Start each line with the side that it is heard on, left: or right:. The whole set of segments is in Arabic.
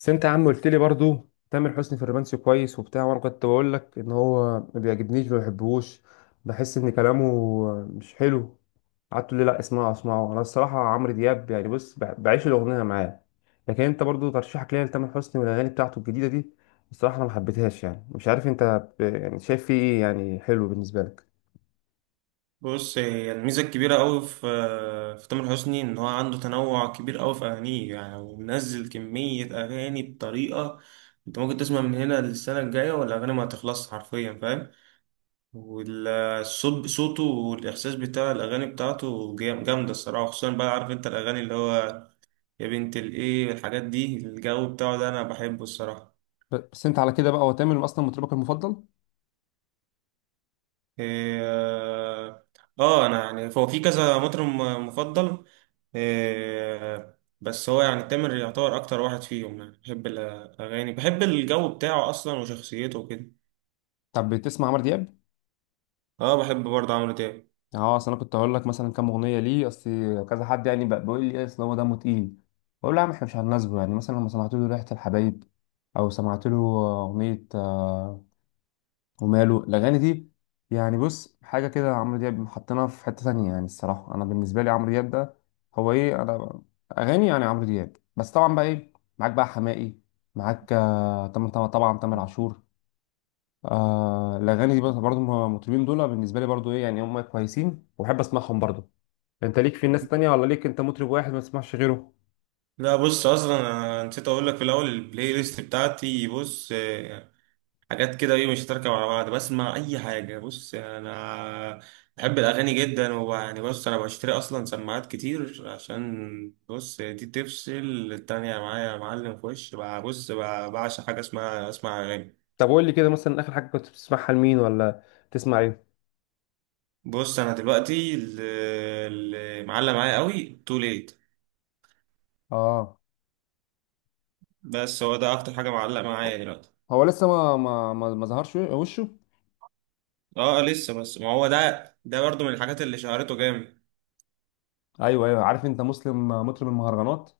left: بس انت يا عم قلت لي برضو تامر حسني في الرومانسي كويس وبتاع، وانا كنت بقول لك ان هو ما بيعجبنيش ما بحبهوش. بحس ان كلامه مش حلو. قعدت تقول لي لا اسمعه اسمعه. انا الصراحه عمرو دياب يعني بص بعيش الاغنيه معاه. لكن انت برضو ترشيحك ليا لتامر حسني والاغاني بتاعته الجديده دي، الصراحه انا ما حبيتهاش. يعني مش عارف انت يعني شايف فيه ايه يعني حلو بالنسبه لك؟
right: بص هي الميزة الكبيرة أوي في تامر حسني، إن هو عنده تنوع كبير أوي في أغانيه، يعني ومنزل كمية أغاني بطريقة. أنت ممكن تسمع من هنا للسنة الجاية والأغاني ما هتخلص حرفيا، فاهم؟ والصوت صوته، والإحساس بتاع الأغاني بتاعته جامدة الصراحة. خصوصا بقى عارف أنت الأغاني اللي هو، يا بنت الإيه، الحاجات دي، الجو بتاعه ده أنا بحبه الصراحة.
left: بس انت على كده بقى هو تامر اصلا مطربك المفضل؟
right: إيه، اه. انا يعني هو في كذا مطرب مفضل. بس هو يعني تامر يعتبر اكتر واحد فيهم، يعني بحب الاغاني، بحب الجو بتاعه اصلا وشخصيته وكده.
left: طب بتسمع عمرو دياب؟
right: اه، بحب برضه عمرو دياب.
left: اه، اصل انا كنت هقول لك مثلا كام اغنيه ليه. اصل كذا حد يعني بقى بيقول لي إيه، اصل هو دمه تقيل. بقول له يا عم احنا مش هنناسبه. يعني مثلا لما سمعت له ريحه الحبايب او سمعت له اغنيه آه، وماله الاغاني دي؟ يعني بص حاجه كده، عمرو دياب حطينا في حته تانية. يعني الصراحه انا بالنسبه لي عمرو دياب ده هو ايه، انا اغاني يعني عمرو دياب بس. طبعا بقى ايه معاك بقى حماقي، معاك آه، طبعا طبعا طبعاً تامر عاشور آه. الاغاني دي برضه المطربين دول بالنسبه لي برضه ايه، يعني هم كويسين وبحب اسمعهم برضه. انت ليك في ناس تانية ولا ليك انت مطرب واحد ما تسمعش غيره؟
right: لا بص، اصلا انا نسيت اقول لك في الاول، البلاي ليست بتاعتي بص حاجات كده، ايه مش تركب على بعض، بسمع اي حاجه. بص انا بحب الاغاني جدا، ويعني بص انا بشتري اصلا سماعات كتير، عشان بص دي تفصل التانية معايا يا معلم في وش بعشق حاجه اسمها اسمع اغاني.
left: طب قول لي كده مثلا اخر حاجة كنت بتسمعها لمين، ولا تسمع ايه؟
right: بص انا دلوقتي اللي معلق معايا قوي تو ليت.
left: اه.
right: بس هو ده اكتر حاجه معلق معايا دلوقتي.
left: هو لسه ما ظهرش وشه.
right: اه لسه، بس ما هو ده برضو من الحاجات اللي شهرته جامد.
left: ايوه ايوه، عارف انت مسلم مطرب المهرجانات.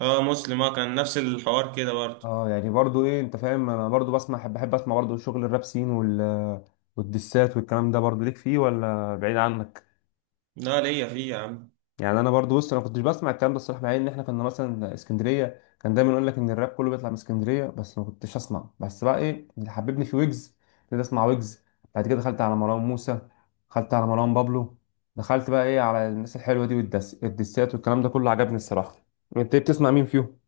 right: اه مسلم، اه، كان نفس الحوار كده برضو.
left: اه، يعني برضو ايه، انت فاهم انا برضو بسمع، بحب اسمع برضو شغل الراب سين وال والدسات والكلام ده، برضو ليك فيه ولا بعيد عنك؟
right: لا ليا فيه يا عم.
left: يعني انا برضو بص انا كنتش بسمع الكلام ده الصراحه، مع ان احنا كنا مثلا اسكندريه، كان دايما يقول لك ان الراب كله بيطلع من اسكندريه، بس ما كنتش اسمع. بس بقى ايه اللي حببني في ويجز، ابتديت اسمع ويجز. بعد كده دخلت على مروان موسى، دخلت على مروان بابلو، دخلت بقى ايه على الناس الحلوه دي، والدس الدسات والكلام ده كله عجبني الصراحه. انت إيه بتسمع مين فيهم؟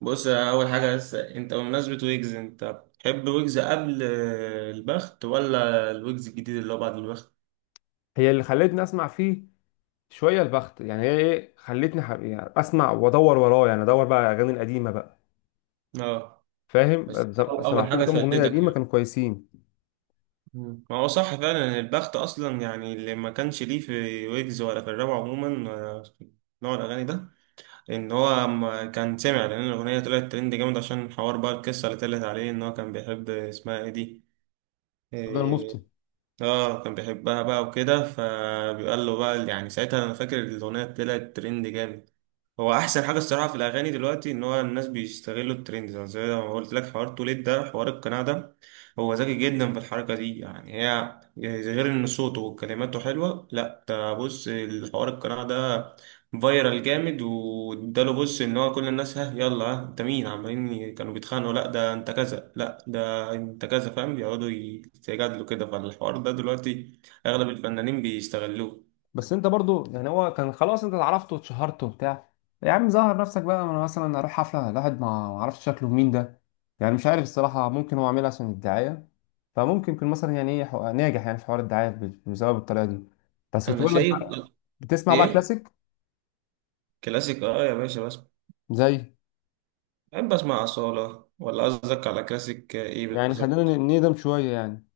right: بص، اول حاجه، بس انت بمناسبه ويجز، انت بتحب ويجز قبل البخت، ولا الويجز الجديد اللي هو بعد البخت؟
left: هي اللي خلتني اسمع فيه. شويه البخت يعني هي ايه خلتني يعني اسمع وادور وراه، يعني ادور بقى على الاغاني القديمه بقى.
right: اه، بس
left: فاهم.
right: اول
left: سمعت له
right: حاجه
left: كام اغنيه
right: شدتك
left: قديمه
right: يعني.
left: كانوا كويسين.
right: ما هو صح، فعلا البخت اصلا يعني اللي ما كانش ليه في ويجز ولا في الراب عموما، في نوع الاغاني ده، ان هو ما كان سمع لان الاغنيه طلعت ترند جامد عشان حوار بقى، القصه اللي طلعت عليه ان هو كان بيحب اسمها ايه دي
left: ده المفتي.
right: آه، اه كان بيحبها بقى وكده، فبيقال له بقى، يعني ساعتها انا فاكر الاغنيه طلعت ترند جامد. هو احسن حاجه الصراحه في الاغاني دلوقتي ان هو الناس بيستغلوا الترند، زي ما قلت لك حوار توليد ده، حوار القناع ده. هو ذكي جدا في الحركه دي، يعني هي يعني غير ان صوته وكلماته حلوه، لا ده بص الحوار القناع ده فايرال جامد، واداله بص ان هو كل الناس، ها يلا، ها انت مين، عمالين كانوا بيتخانقوا، لا ده انت كذا، لا ده انت كذا، فاهم، بيقعدوا يتجادلوا كده، فالحوار ده دلوقتي اغلب الفنانين بيستغلوه.
left: بس انت برضو، يعني هو كان خلاص انت اتعرفت واتشهرت وبتاع، يا عم ظهر نفسك بقى. ما انا مثلا اروح حفله الواحد ما اعرفش شكله مين ده. يعني مش عارف الصراحه، ممكن هو عاملها عشان الدعايه. فممكن يكون مثلا يعني ايه ناجح يعني في حوار الدعايه بسبب الطريقه دي. بس كنت
right: انا
left: بقول لك
right: شايف.
left: بقى، بتسمع بقى
right: ايه،
left: كلاسيك
right: كلاسيك اه يا باشا، بس
left: زي؟
right: بحب اسمع أصالة، ولا قصدك على كلاسيك ايه
left: يعني خلينا
right: بالظبط؟
left: نقدم شويه يعني.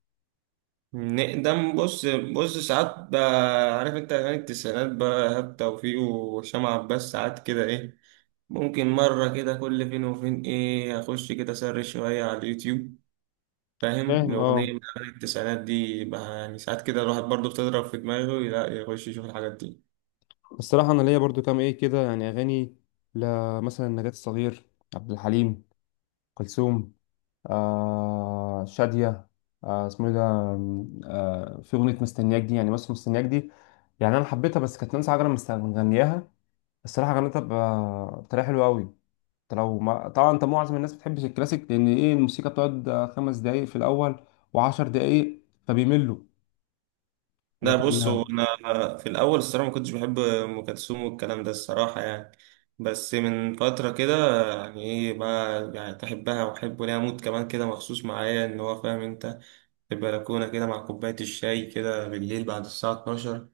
right: نقدم؟ بص ساعات بقى، عارف انت اغاني التسعينات بقى، إيهاب توفيق وهشام عباس، ساعات كده ايه، ممكن مرة كده كل فين وفين ايه، اخش كده اسرش شوية على اليوتيوب، فاهم؟
left: فاهم
right: الأغنية
left: اه.
right: من أغاني التسعينات دي بقى، يعني ساعات كده الواحد برضه بتضرب في دماغه، لا يخش يشوف الحاجات دي.
left: الصراحه انا ليا برضو كام ايه كده يعني اغاني ل، مثلا نجاة الصغير، عبد الحليم، كلثوم، آه شادية، آه اسمه ايه ده، آه في أغنية مستنياك دي. يعني بس مستنياك دي يعني أنا حبيتها بس كانت نانسي عجرم مغنياها. الصراحة غنتها بطريقة حلوة أوي. أنت لو ما... طبعا أنت معظم الناس بتحبش الكلاسيك لأن إيه الموسيقى بتقعد آه، خمس دقايق في الأول وعشر دقايق فبيملوا.
right: لا
left: لكن
right: بص، هو
left: آه،
right: انا في الاول الصراحه ما كنتش بحب ام كلثوم والكلام ده الصراحه يعني، بس من فتره كده يعني ايه بقى، يعني تحبها، واحب ليها مود كمان كده مخصوص معايا ان هو، فاهم انت، في البلكونه كده مع كوبايه الشاي كده بالليل بعد الساعه 12،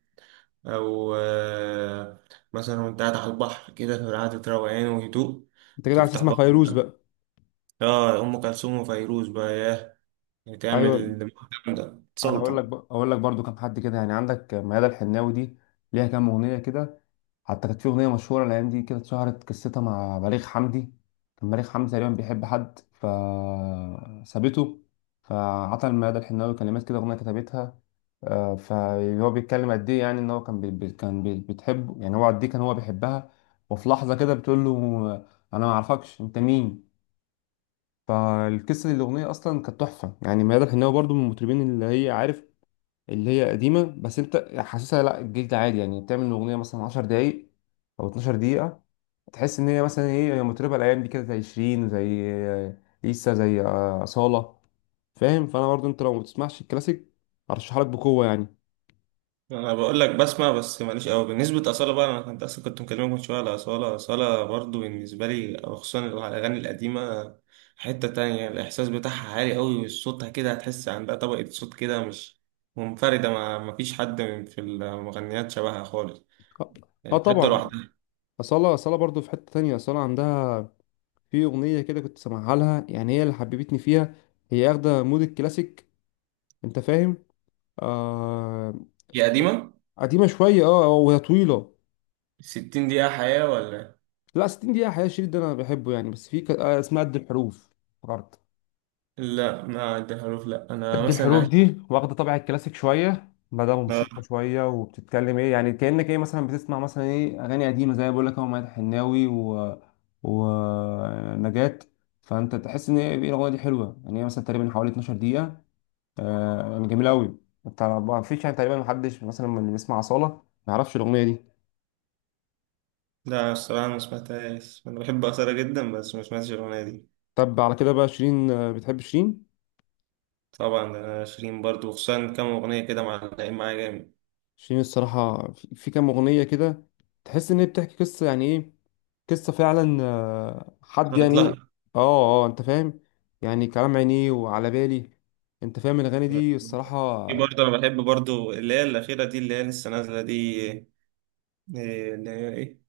right: او مثلا وانت قاعد على البحر كده في قعده روقان وهدوء،
left: أنت كده عايز
right: تفتح
left: تسمع
right: بقى.
left: فيروز بقى؟
right: اه، ام كلثوم وفيروز بقى ياه، بتعمل
left: أيوه.
right: المحكم ده،
left: أنا أقول لك
right: تسلطن.
left: بقى، أقول لك برضو كام حد كده، يعني عندك ميادة الحناوي دي ليها كام أغنية كده. حتى كانت في أغنية مشهورة الأيام دي كده، اتشهرت قصتها مع بليغ حمدي. كان بليغ حمدي تقريبا بيحب حد فسابته، فعطى المدى الحناوي كلمات كده أغنية كتبتها آه، فهو بيتكلم قد إيه، يعني إن هو كان بي بتحبه، يعني هو قد إيه كان هو بيحبها. وفي لحظة كده بتقول له أنا ما أعرفكش أنت مين. فالقصة دي الأغنية أصلا كانت تحفة. يعني ميادة الحناوي برضو من المطربين اللي هي عارف اللي هي قديمة، بس انت حاسسها لا الجلد عادي. يعني بتعمل اغنية مثلا 10 دقايق او 12 دقيقة، تحس ان هي مثلا ايه، هي مطربة الايام دي كده زي شيرين، زي لسه زي آه، أصالة. فاهم؟ فانا برضو انت لو ما بتسمعش الكلاسيك ارشح لك بقوة يعني.
right: انا بقول لك بسمع، بس ماليش قوي بالنسبه اصاله بقى، انا كنت اصلا كنت مكلمك من شويه على اصاله برضو، بالنسبه لي أو خصوصا الاغاني القديمه، حته تانية، الاحساس بتاعها عالي قوي، وصوتها كده هتحس عندها طبقه صوت كده مش منفرده، ما فيش حد من في المغنيات شبهها خالص،
left: اه آه
right: يعني حته
left: طبعا.
right: لوحدها.
left: أصالة أصالة برضو في حتة تانية. أصالة عندها في أغنية كده كنت سامعها لها، يعني هي اللي حببتني فيها. هي اخدة مود الكلاسيك، انت فاهم. آه.
right: هي قديمه،
left: قديمة شوية اه، وهي طويلة.
right: 60 دقيقه حياه ولا؟
left: لا 60 دقيقة حقيقة، الشريط ده أنا بحبه يعني. بس في آه، اسمها قد الحروف، افتكرت.
right: لا، ما عندها حروف. لا، انا
left: قد
right: مثلا
left: الحروف
right: عايش،
left: دي واخدة طابع الكلاسيك شوية، مدام
right: لا.
left: موسيقى شوية، وبتتكلم إيه يعني، كأنك إيه مثلا بتسمع مثلا إيه أغاني قديمة زي ما بقول لك أهو مدحت الحناوي و... ونجاة. فأنت تحس إن إيه، إيه الأغنية دي حلوة. يعني هي مثلا تقريبا حوالي 12 دقيقة آه، يعني جميلة أوي. أنت ما فيش يعني تقريبا محدش مثلا من اللي بيسمع أصالة ما يعرفش الأغنية دي.
right: لا، الصراحه ما سمعتهاش، انا بحب اصاله جدا بس ما سمعتش الاغنيه دي.
left: طب على كده بقى شيرين، آه، بتحب شيرين؟
right: طبعا، ده أنا شيرين برضو، وخصوصا كام أغنية كده معلقين معايا جامد.
left: شيرين الصراحة في كام أغنية كده تحس إن هي بتحكي قصة، يعني إيه قصة فعلا آه، حد
right: صارت
left: يعني إيه
right: لها.
left: آه آه أنت فاهم. يعني كلام عينيه وعلى بالي، أنت فاهم الأغاني دي الصراحة
right: في
left: آه.
right: برضه، أنا بحب برضو اللي هي الأخيرة دي، اللي هي لسه نازلة دي، إيه اللي هي إيه،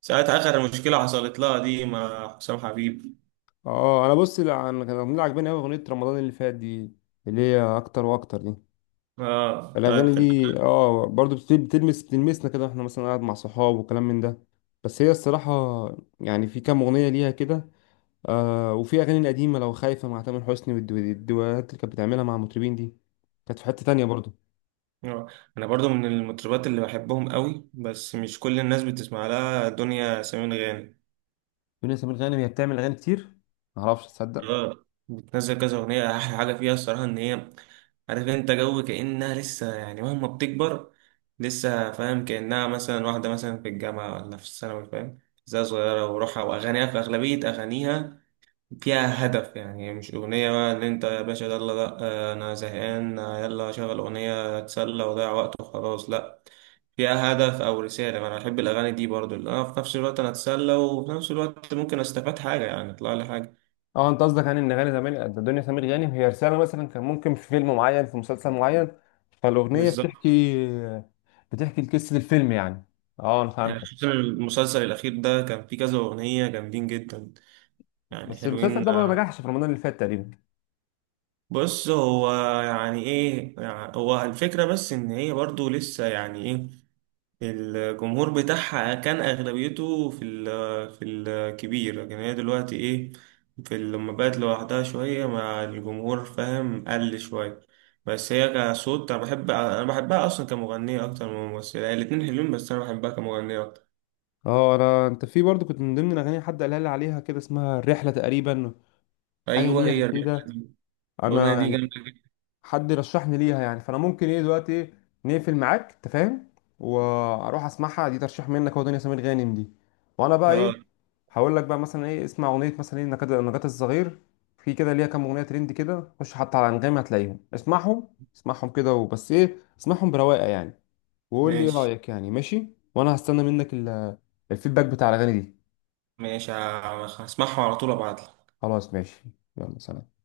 right: ساعة آخر مشكلة حصلت لها دي مع حسام حبيب،
left: آه، أنا بص لا، أنا كان الأغنية اللي عجباني أوي أغنية رمضان اللي فات دي، اللي هي أكتر وأكتر دي.
right: آه
left: الأغاني
right: بتاعت
left: دي آه برضو بتلمس بتلمسنا كده إحنا مثلا قاعد مع صحاب وكلام من ده. بس هي الصراحة يعني في كام أغنية ليها كده آه. وفي اغاني القديمه لو خايفه مع تامر حسني والدوات اللي كانت بتعملها مع المطربين دي، كانت في حته تانية برضه.
right: آه. أنا برضو من المطربات اللي بحبهم قوي، بس مش كل الناس بتسمع لها، دنيا سمير غانم.
left: دنيا سمير غانم هي بتعمل اغاني كتير معرفش تصدق.
right: اه بتنزل كذا اغنيه، احلى حاجه فيها الصراحه ان هي، عارف انت، جو كانها لسه يعني مهما بتكبر لسه، فاهم، كانها مثلا واحده مثلا في الجامعه ولا في الثانوي، فاهم، زي صغيره وروحها، واغانيها في اغلبيه اغانيها فيها هدف، يعني مش اغنيه بقى اللي انت يا باشا، يلا لا آه، انا زهقان آه، يلا شغل اغنيه اتسلى وضيع وقت وخلاص. لا، فيها هدف او رساله، انا بحب الاغاني دي برضو، اللي انا في نفس الوقت انا اتسلى، وفي نفس الوقت ممكن استفاد حاجه، يعني اطلع لي حاجه.
left: اه انت قصدك يعني ان اغاني زمان دنيا سمير غانم هي رساله، مثلا كان ممكن في فيلم معين في مسلسل معين، فالاغنيه
right: بالظبط.
left: بتحكي، بتحكي قصه الفيلم يعني. اه انا
right: يعني
left: فهمتك.
right: خصوصا المسلسل الأخير ده كان فيه كذا أغنية جامدين جدا، يعني
left: بس المسلسل
right: حلوين
left: ده ما
right: آه،
left: نجحش في رمضان اللي فات تقريبا.
right: بص هو، يعني إيه، يعني هو الفكرة بس إن هي برضو لسه يعني إيه، الجمهور بتاعها كان أغلبيته في الكبير، لكن هي دلوقتي إيه، في لما بقت لوحدها شوية مع الجمهور، فاهم، قل شوية، بس هي كصوت أنا بحبها أصلا كمغنية أكتر من ممثلة، الاتنين حلوين بس أنا بحبها كمغنية أكتر.
left: اه، انا انت في برضه كنت من ضمن الاغاني حد قالها لي عليها كده، اسمها الرحله تقريبا، حاجه
right: أيوه،
left: ليها
right: هي الرحلة
left: كده.
right: دي، الأغنية دي
left: انا
right: جامدة.
left: حد رشحني ليها يعني، فانا ممكن ايه دلوقتي إيه نقفل معاك، انت فاهم، واروح اسمعها. دي ترشيح منك هو دنيا سمير غانم دي. وانا بقى ايه
right: اه
left: هقول لك بقى مثلا ايه اسمع اغنيه مثلا ايه نجاة الصغير، في كده ليها كام اغنيه ترند كده، خش حتى على انغامي هتلاقيهم، اسمعهم، اسمعهم كده وبس، ايه اسمعهم برواقه يعني. وقول لي ايه
right: ماشي،
left: رايك، يعني ماشي؟ وانا هستنى منك الفيدباك بتاع الاغاني دي.
right: ماشي، هسمعها على طول ابعتلك.
left: خلاص ماشي. يلا سلام.